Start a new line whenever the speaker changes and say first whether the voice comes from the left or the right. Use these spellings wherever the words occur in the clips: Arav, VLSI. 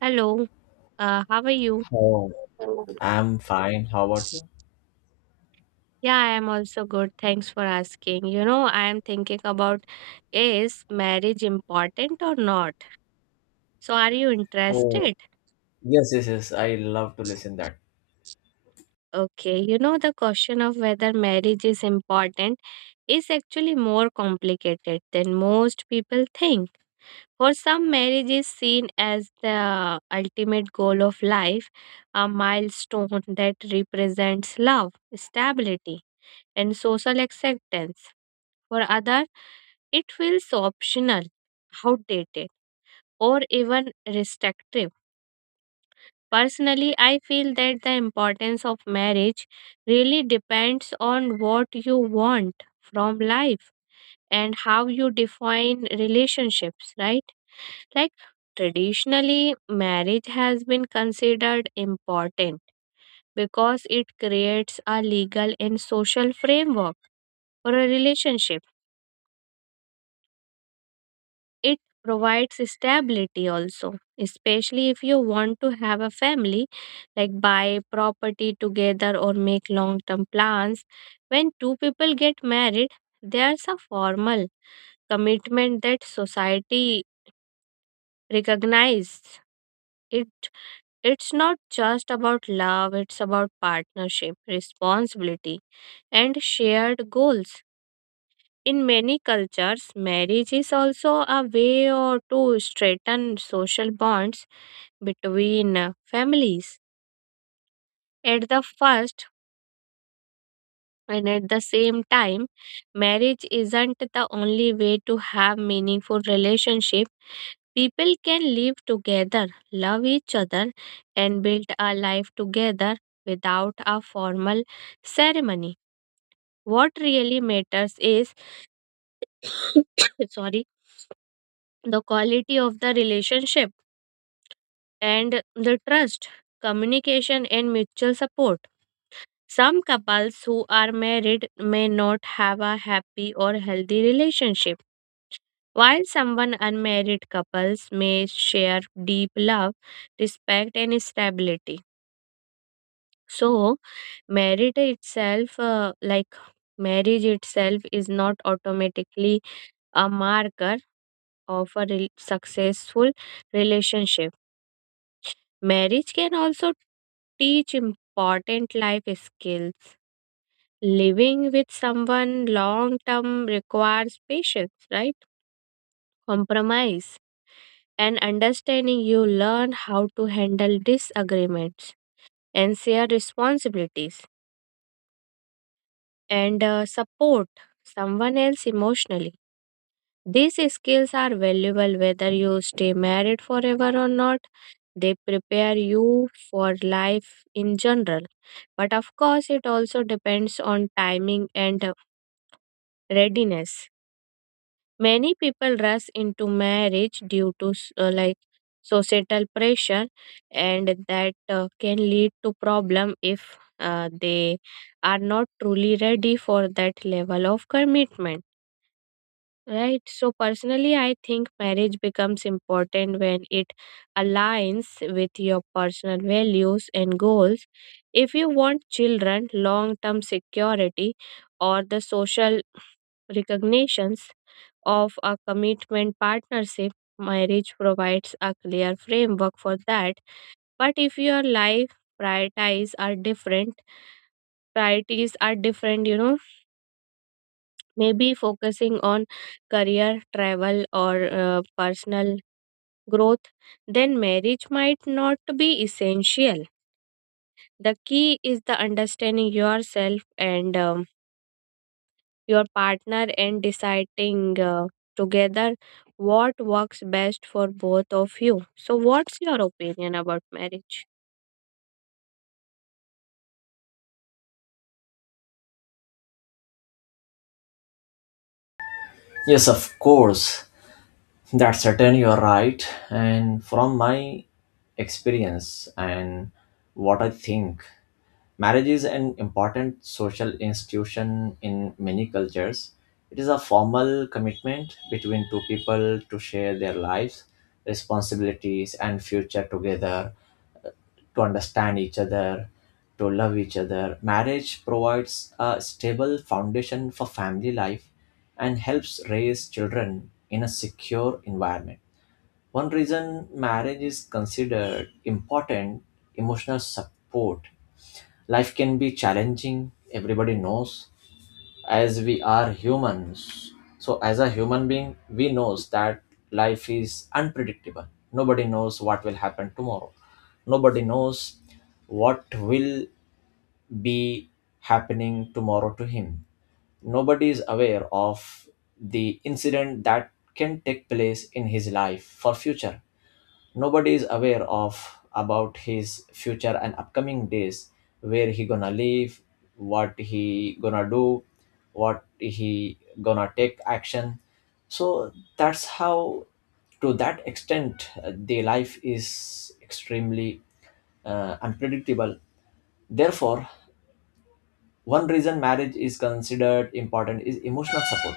right: Hello, how are you?
left: Oh, I'm fine. How about you?
right: Yeah, I am also good. Thanks for asking. You know, I am thinking about is marriage important or not? So, are you
left: Oh,
right: interested?
left: yes, yes, yes. I love to listen that.
right: Okay, you know, the question of whether marriage is important is actually more complicated than most people think. For some, marriage is seen as the ultimate goal of life, a milestone that represents love, stability, and social acceptance. For others, it feels optional, outdated, or even restrictive. Personally, I feel that the importance of marriage really depends on what you want from life and how you define relationships, right? Like traditionally, marriage has been considered important because it creates a legal and social framework for a relationship. It provides stability also, especially if you want to have a family, like buy property together or make long term plans. When two people get married, there's a formal commitment that society recognizes. It it's not just about love, it's about partnership, responsibility, and shared goals. In many cultures, marriage is also a way or to straighten social bonds between families. At the first and at the same time, marriage isn't the only way to have meaningful relationship. People can live together, love each other, and build a life together without a formal ceremony. What really matters is sorry, the quality of the relationship and the trust, communication, and mutual support. Some couples who are married may not have a happy or healthy relationship, while someone unmarried couples may share deep love, respect, and stability. So, marriage itself, uh, like marriage itself is not automatically a marker of a successful relationship. Marriage can also teach important life skills. Living with someone long term requires patience, right? Compromise and understanding. You learn how to handle disagreements and share responsibilities and support someone else emotionally. These skills are valuable whether you stay married forever or not. They prepare you for life in general. But of course, it also depends on timing and readiness. Many people rush into marriage due to societal pressure, and that can lead to problem if they are not truly ready for that level of commitment. Right. So personally, I think marriage becomes important when it aligns with your personal values and goals. If you want children, long term security, or the social recognitions of a commitment partnership, marriage provides a clear framework for that. But if your life priorities are different, priorities are different, you know, maybe focusing on career, travel, or personal growth, then marriage might not be essential. The key is the understanding yourself and your partner and deciding together what works best for both of you. So, what's your opinion about marriage?
left: Yes, of course. That's certain. You're right. And from my experience and what I think, marriage is an important social institution in many cultures. It is a formal commitment between two people to share their lives, responsibilities, and future together, to understand each other, to love each other. Marriage provides a stable foundation for family life and helps raise children in a secure environment. One reason marriage is considered important, emotional support. Life can be challenging, everybody knows, as we are humans, so as a human being we knows that life is unpredictable. Nobody knows what will happen tomorrow. Nobody knows what will be happening tomorrow to him. Nobody is aware of the incident that can take place in his life for future. Nobody is aware of about his future and upcoming days, where he gonna live, what he gonna do, what he gonna take action. So that's how, to that extent, the life is extremely, unpredictable. Therefore, one reason marriage is considered important is emotional support.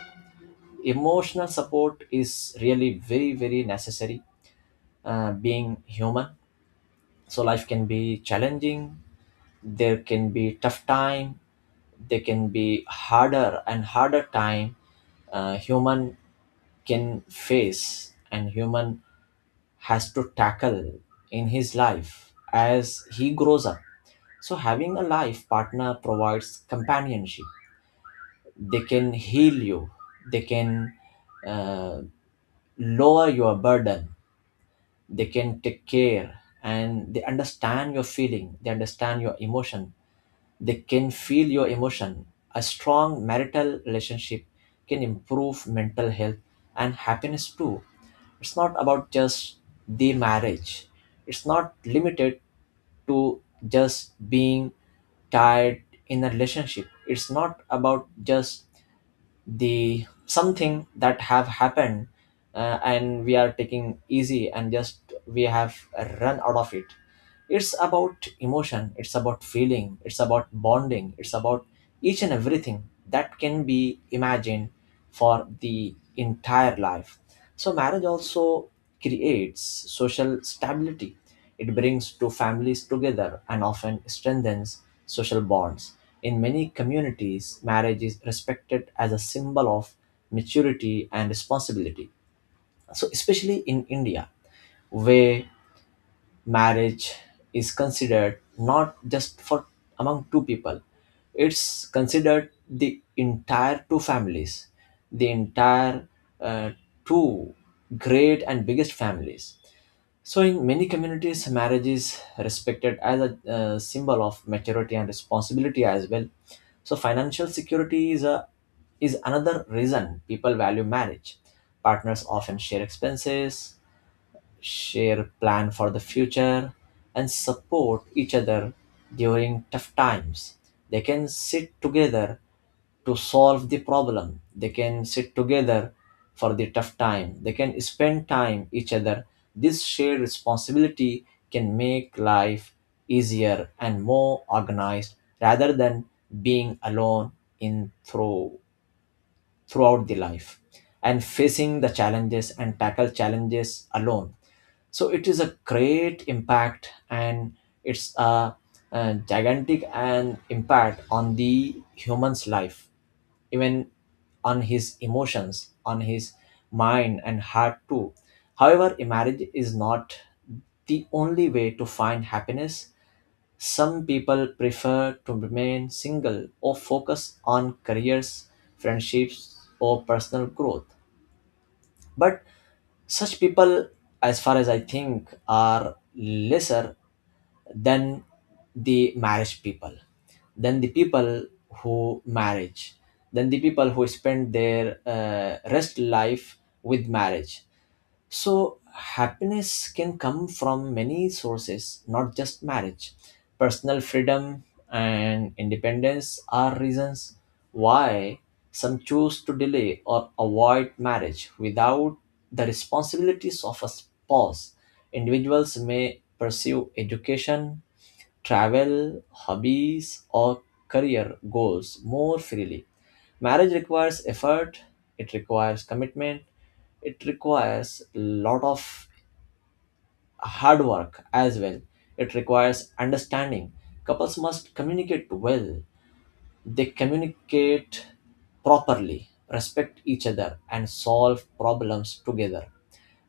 left: Emotional support is really very very necessary, being human. So life can be challenging. There can be tough time, there can be harder and harder time human can face and human has to tackle in his life as he grows up. So having a life partner provides companionship. They can heal you, they can, uh, lower your burden, they can take care, and they understand your feeling, they understand your emotion. They can feel your emotion. A strong marital relationship can improve mental health and happiness too. It's not about just the marriage. It's not limited to just being tied in a relationship. It's not about just the something that have happened, and we are taking easy and just we have run out of it. It's about emotion, it's about feeling, it's about bonding, it's about each and everything that can be imagined for the entire life. So marriage also creates social stability. It brings two families together and often strengthens social bonds. In many communities marriage is respected as a symbol of maturity and responsibility. So especially in India, where marriage is considered not just for among two people, it's considered the entire two families, the entire, uh, two great and biggest families. So in many communities marriage is respected as a symbol of maturity and responsibility as well. So financial security is a, is another reason people value marriage. Partners often share expenses, share plan for the future, and support each other during tough times. They can sit together to solve the problem. They can sit together for the tough time. They can spend time each other. This shared responsibility can make life easier and more organized rather than being alone in through throughout the life and facing the challenges and tackle challenges alone. So it is a great impact, and it's a gigantic and impact on the human's life, even on his emotions, on his mind and heart too. However, marriage is not the only way to find happiness. Some people prefer to remain single or focus on careers, friendships, or personal growth. But such people, as far as I think, are lesser than the marriage people, than the people who marriage, than the people who spend their rest life with marriage. So, happiness can come from many sources, not just marriage. Personal freedom and independence are reasons why some choose to delay or avoid marriage without the responsibilities of a spouse. Individuals may pursue education, travel, hobbies, or career goals more freely. Marriage requires effort, it requires commitment, it requires a lot of hard work as well. It requires understanding. Couples must communicate well, they communicate properly, respect each other, and solve problems together.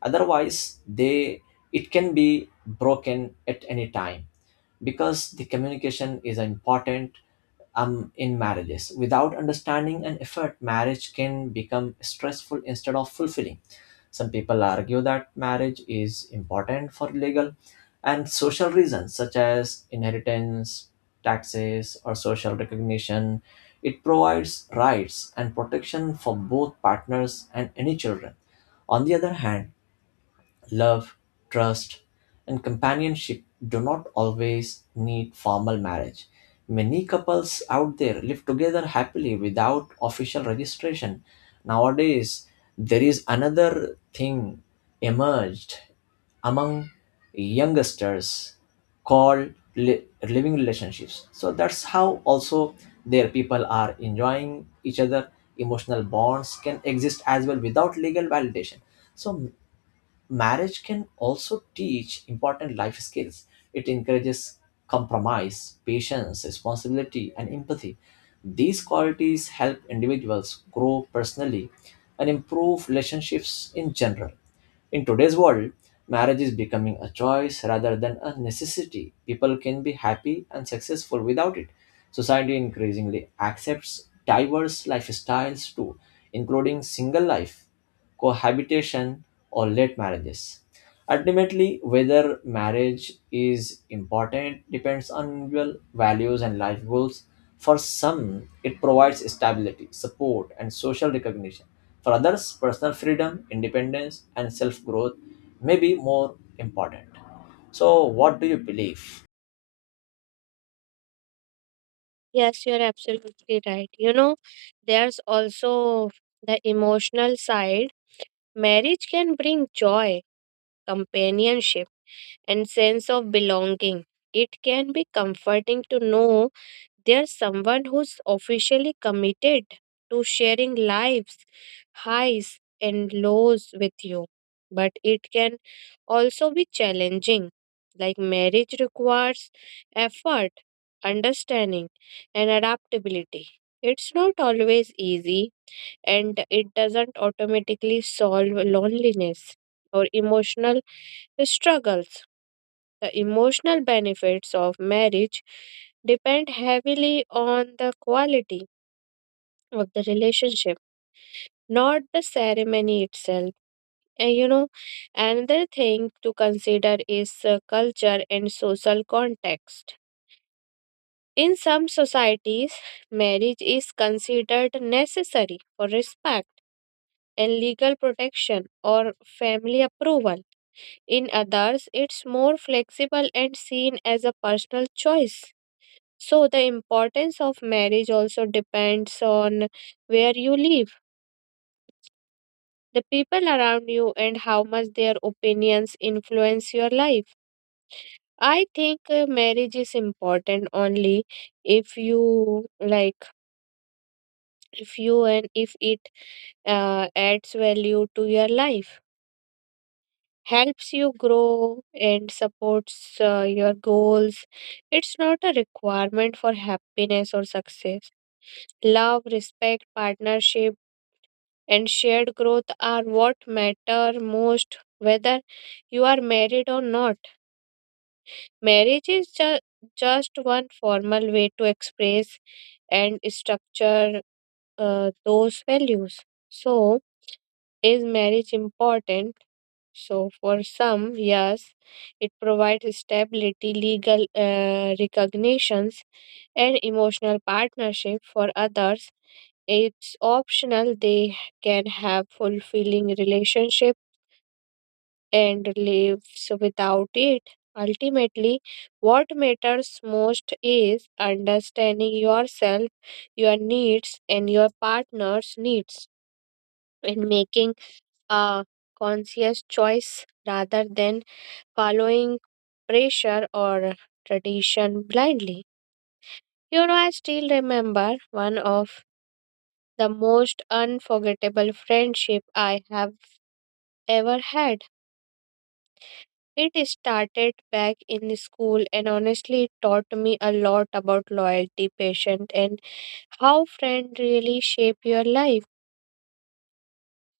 left: Otherwise, they it can be broken at any time, because the communication is important in marriages. Without understanding and effort, marriage can become stressful instead of fulfilling. Some people argue that marriage is important for legal and social reasons such as inheritance, taxes, or social recognition. It provides rights and protection for both partners and any children. On the other hand, love, trust, and companionship do not always need formal marriage. Many couples out there live together happily without official registration. Nowadays, there is another thing emerged among youngsters called living relationships. So that's how also their people are enjoying each other. Emotional bonds can exist as well without legal validation. So marriage can also teach important life skills. It encourages compromise, patience, responsibility, and empathy. These qualities help individuals grow personally and improve relationships in general. In today's world, marriage is becoming a choice rather than a necessity. People can be happy and successful without it. Society increasingly accepts diverse lifestyles too, including single life, cohabitation, or late marriages. Ultimately, whether marriage is important depends on individual values and life goals. For some, it provides stability, support, and social recognition. For others, personal freedom, independence, and self growth may be more important. So, what do you believe?
right: Yes, you're absolutely right. You know, there's also the emotional side. Marriage can bring joy, companionship, and sense of belonging. It can be comforting to know there's someone who's officially committed to sharing lives, highs, and lows with you. But it can also be challenging. Like marriage requires effort, understanding, and adaptability. It's not always easy, and it doesn't automatically solve loneliness or emotional struggles. The emotional benefits of marriage depend heavily on the quality of the relationship, not the ceremony itself. And you know, another thing to consider is culture and social context. In some societies, marriage is considered necessary for respect and legal protection or family approval. In others, it's more flexible and seen as a personal choice. So the importance of marriage also depends on where you live, the people around you, and how much their opinions influence your life. I think marriage is important only if you like, if you and if it adds value to your life, helps you grow, and supports your goals. It's not a requirement for happiness or success. Love, respect, partnership, and shared growth are what matter most, whether you are married or not. Marriage is just one formal way to express and structure those values. So, is marriage important? So, for some, yes, it provides stability, legal recognitions, and emotional partnership. For others, it's optional, they can have fulfilling relationship and lives without it. Ultimately, what matters most is understanding yourself, your needs, and your partner's needs, and making a conscious choice rather than following pressure or tradition blindly. You know, I still remember one of the most unforgettable friendship I have ever had. It started back in school and honestly it taught me a lot about loyalty, patience, and how friends really shape your life.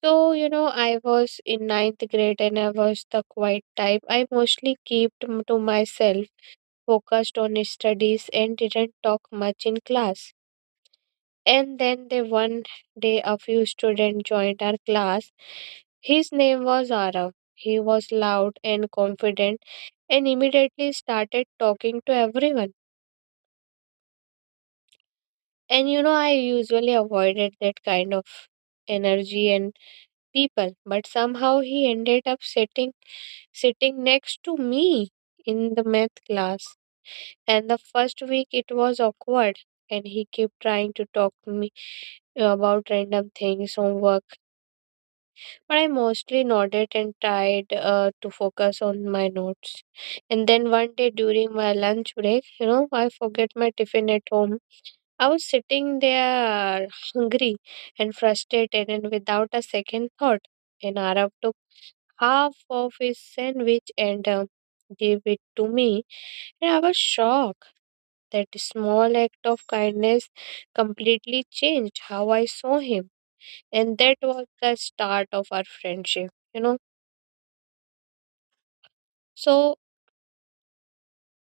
right: So, you know, I was in ninth grade and I was the quiet type. I mostly to myself, focused on studies, and didn't talk much in class. And then the one day a few students joined our class. His name was Arav. He was loud and confident and immediately started talking to everyone. And you know, I usually avoided that kind of energy and people, but somehow he ended up sitting next to me in the math class. And the first week it was awkward, and he kept trying to talk to me about random things, homework. But I mostly nodded and tried to focus on my notes. And then one day during my lunch break, you know, I forget my tiffin at home. I was sitting there hungry and frustrated and without a second thought. And Arab took half of his sandwich and gave it to me. And I was shocked. That small act of kindness completely changed how I saw him. And that was the start of our friendship, you know. So,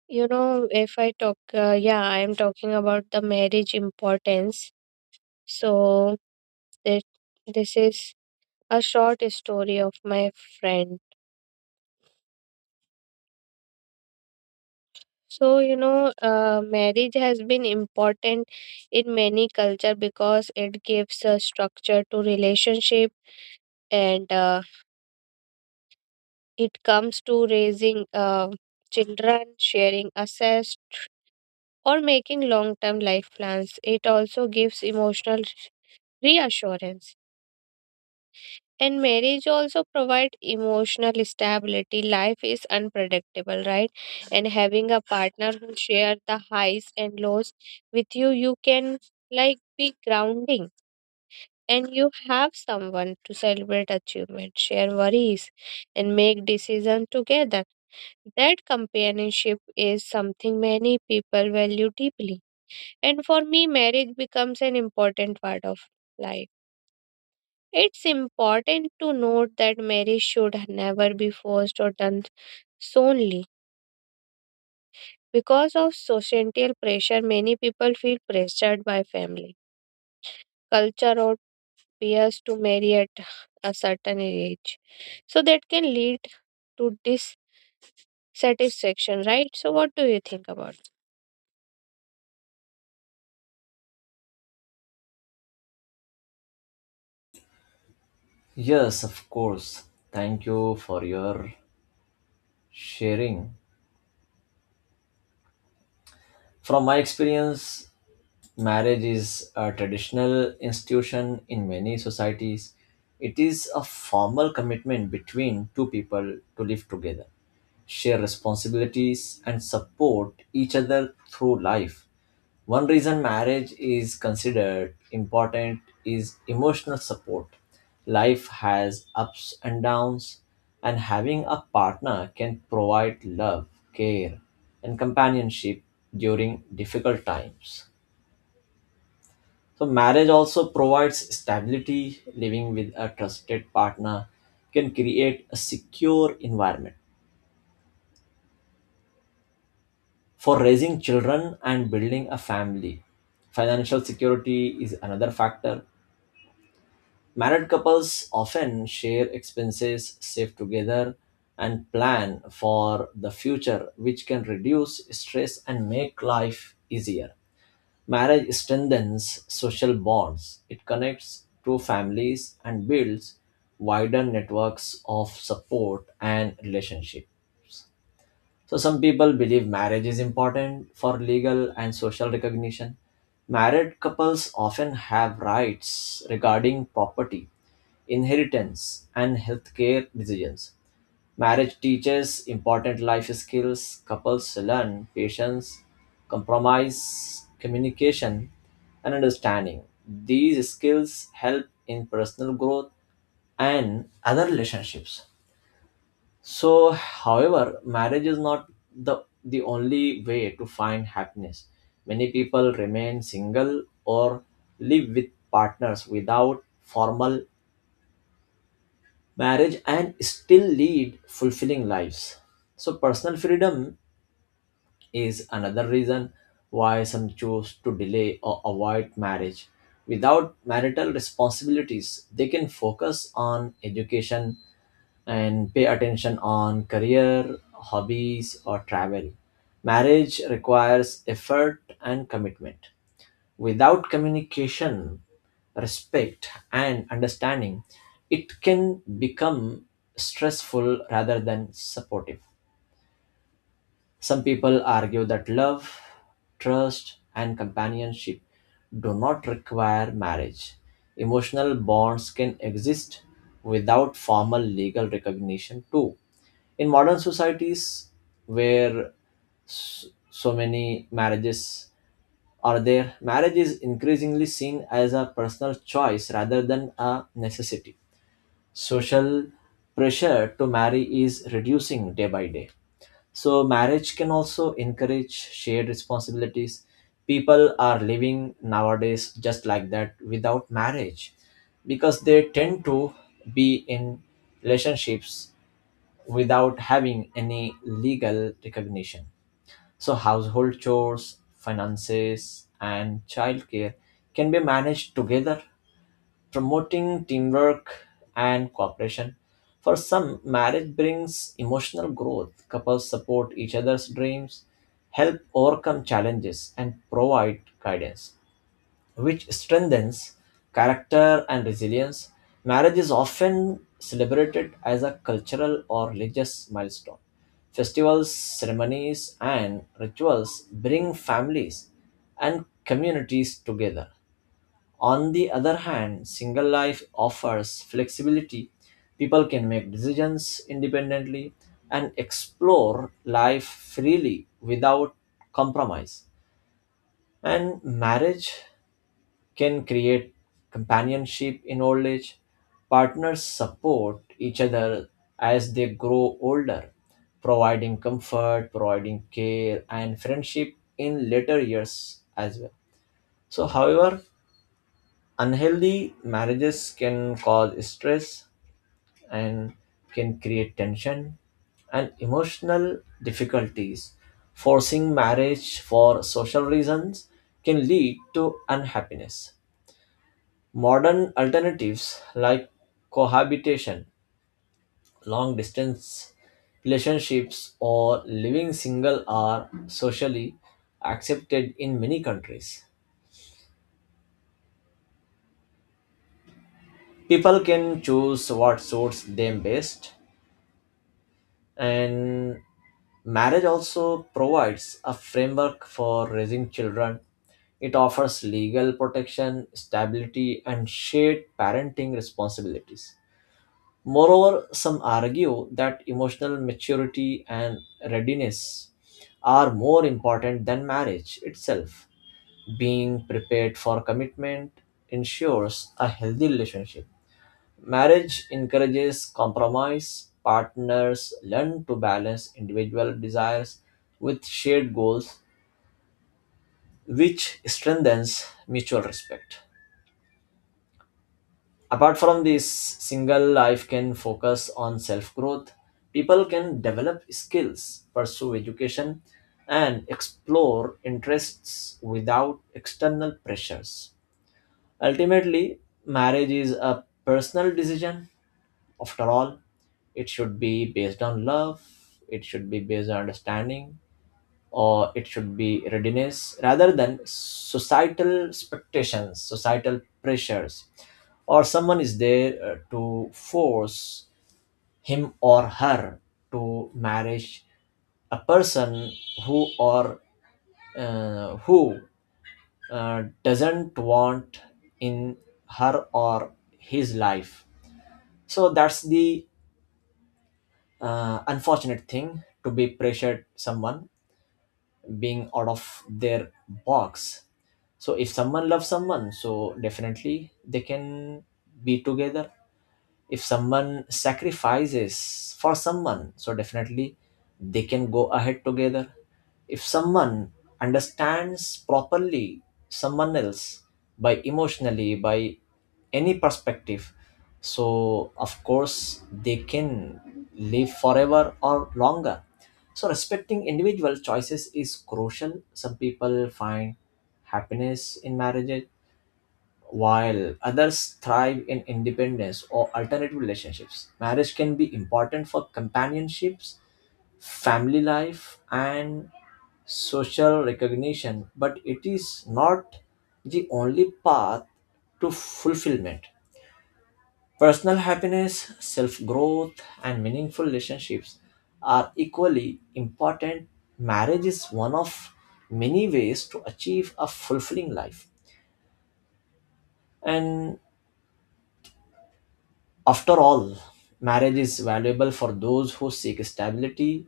right: you know, if I talk, yeah, I am talking about the marriage importance. So, that this is a short story of my friend. So, you know, marriage has been important in many culture because it gives a structure to relationship and it comes to raising children, sharing assets, or making long-term life plans. It also gives emotional reassurance. And marriage also provide emotional stability. Life is unpredictable, right? And having a partner who share the highs and lows with you, you can like be grounding and you have someone to celebrate achievement, share worries, and make decision together. That companionship is something many people value deeply. And for me, marriage becomes an important part of life. It's important to note that marriage should never be forced or done solely because of societal pressure. Many people feel pressured by family, culture, or peers to marry at a certain age, so that can lead to dissatisfaction. Right? So, what do you think about it?
left: Yes, of course. Thank you for your sharing. From my experience, marriage is a traditional institution in many societies. It is a formal commitment between two people to live together, share responsibilities, and support each other through life. One reason marriage is considered important is emotional support. Life has ups and downs, and having a partner can provide love, care, and companionship during difficult times. So, marriage also provides stability. Living with a trusted partner can create a secure environment for raising children and building a family. Financial security is another factor. Married couples often share expenses, save together, and plan for the future, which can reduce stress and make life easier. Marriage strengthens social bonds, it connects two families and builds wider networks of support and relationship. So some people believe marriage is important for legal and social recognition. Married couples often have rights regarding property, inheritance, and healthcare decisions. Marriage teaches important life skills. Couples learn patience, compromise, communication, and understanding. These skills help in personal growth and other relationships. So, however, marriage is not the only way to find happiness. Many people remain single or live with partners without formal marriage and still lead fulfilling lives. So, personal freedom is another reason why some choose to delay or avoid marriage. Without marital responsibilities, they can focus on education, and pay attention on career, hobbies, or travel. Marriage requires effort and commitment. Without communication, respect, and understanding, it can become stressful rather than supportive. Some people argue that love, trust, and companionship do not require marriage. Emotional bonds can exist without formal legal recognition, too. In modern societies where s- so many marriages are there, marriage is increasingly seen as a personal choice rather than a necessity. Social pressure to marry is reducing day by day. So, marriage can also encourage shared responsibilities. People are living nowadays just like that without marriage because they tend to be in relationships without having any legal recognition. So, household chores, finances, and childcare can be managed together, promoting teamwork and cooperation. For some, marriage brings emotional growth. Couples support each other's dreams, help overcome challenges, and provide guidance which strengthens character and resilience. Marriage is often celebrated as a cultural or religious milestone. Festivals, ceremonies, and rituals bring families and communities together. On the other hand, single life offers flexibility. People can make decisions independently and explore life freely without compromise. And marriage can create companionship in old age. Partners support each other as they grow older, providing comfort, providing care, and friendship in later years as well. So, however, unhealthy marriages can cause stress and can create tension and emotional difficulties. Forcing marriage for social reasons can lead to unhappiness. Modern alternatives like cohabitation, long distance relationships, or living single are socially accepted in many countries. People can choose what suits them best, and marriage also provides a framework for raising children. It offers legal protection, stability, and shared parenting responsibilities. Moreover, some argue that emotional maturity and readiness are more important than marriage itself. Being prepared for commitment ensures a healthy relationship. Marriage encourages compromise. Partners learn to balance individual desires with shared goals, which strengthens mutual respect. Apart from this, single life can focus on self growth. People can develop skills, pursue education, and explore interests without external pressures. Ultimately, marriage is a personal decision. After all, it should be based on love, it should be based on understanding, or it should be readiness, rather than societal expectations, societal pressures, or someone is there to force him or her to marriage, a person who or who doesn't want in her or his life. So that's the unfortunate thing, to be pressured someone being out of their box. So if someone loves someone, so definitely they can be together. If someone sacrifices for someone, so definitely they can go ahead together. If someone understands properly someone else, by emotionally, by any perspective, so of course they can live forever or longer. So respecting individual choices is crucial. Some people find happiness in marriages. While others thrive in independence or alternative relationships, marriage can be important for companionships, family life, and social recognition, but it is not the only path to fulfillment. Personal happiness, self growth, and meaningful relationships are equally important. Marriage is one of many ways to achieve a fulfilling life. And after all, marriage is valuable for those who seek stability,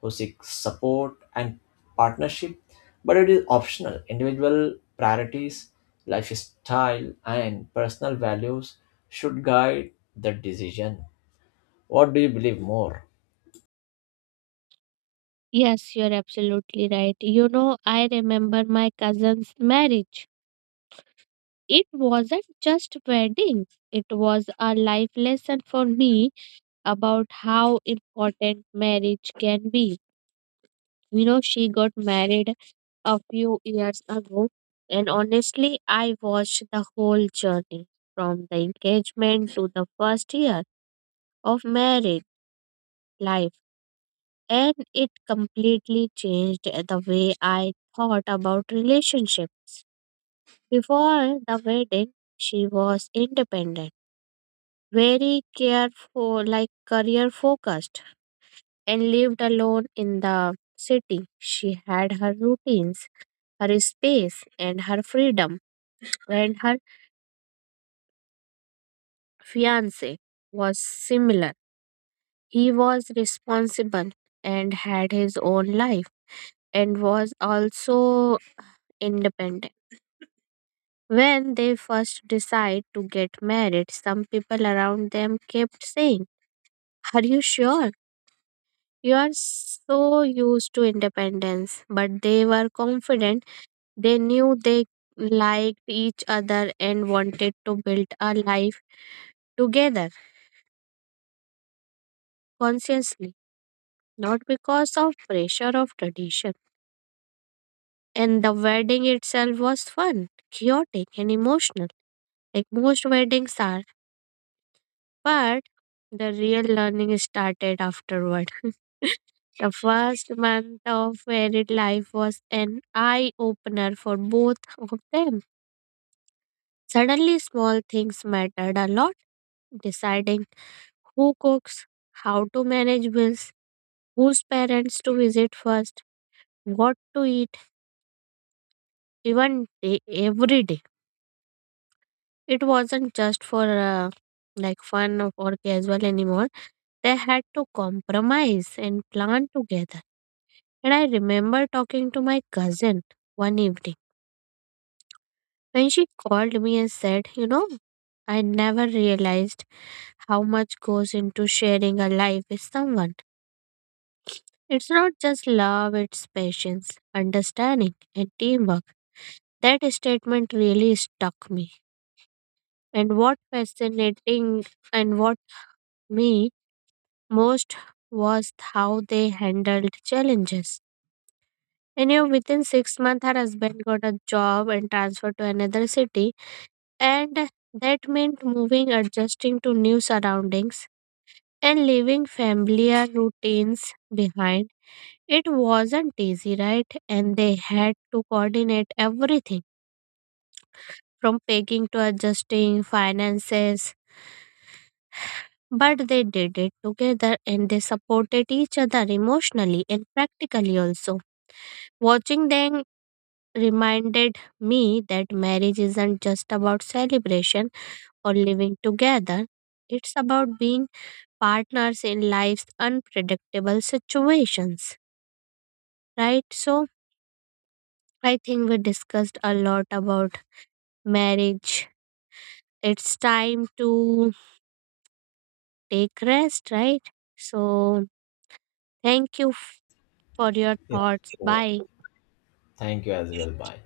left: who seek support and partnership, but it is optional. Individual priorities, lifestyle, and personal values should guide the decision. What do you believe more?
right: Yes, you're absolutely right. You know, I remember my cousin's marriage. It wasn't just wedding. It was a life lesson for me about how important marriage can be. You know, she got married a few years ago, and honestly, I watched the whole journey from the engagement to the first year of married life, and it completely changed the way I thought about relationships. Before the wedding, she was independent, very careful, like career focused and lived alone in the city. She had her routines, her space, and her freedom, and her fiance was similar. He was responsible and had his own life and was also independent. When they first decide to get married, some people around them kept saying, "Are you sure? You are so used to independence," but they were confident. They knew they liked each other and wanted to build a life together consciously, not because of pressure of tradition. And the wedding itself was fun, chaotic, and emotional, like most weddings are. But the real learning started afterward. The first month of married life was an eye opener for both of them. Suddenly, small things mattered a lot. Deciding who cooks, how to manage bills, whose parents to visit first, what to eat, even day, every day. It wasn't just for fun or casual anymore. They had to compromise and plan together. And I remember talking to my cousin one evening when she called me and said, "You know, I never realized how much goes into sharing a life with someone. It's not just love, it's patience, understanding, and teamwork." That statement really stuck me. And what fascinating and what me most was how they handled challenges. And you know, within 6 months, her husband got a job and transferred to another city, and that meant moving, adjusting to new surroundings, and leaving familiar routines behind. It wasn't easy, right? And they had to coordinate everything from packing to adjusting finances. But they did it together and they supported each other emotionally and practically also. Watching them reminded me that marriage isn't just about celebration or living together, it's about being partners in life's unpredictable situations, right? So I think we discussed a lot about marriage, it's time to take rest, right? So, thank you for your
left: Yes.
right: thoughts. Bye.
left: Thank you as well. Bye.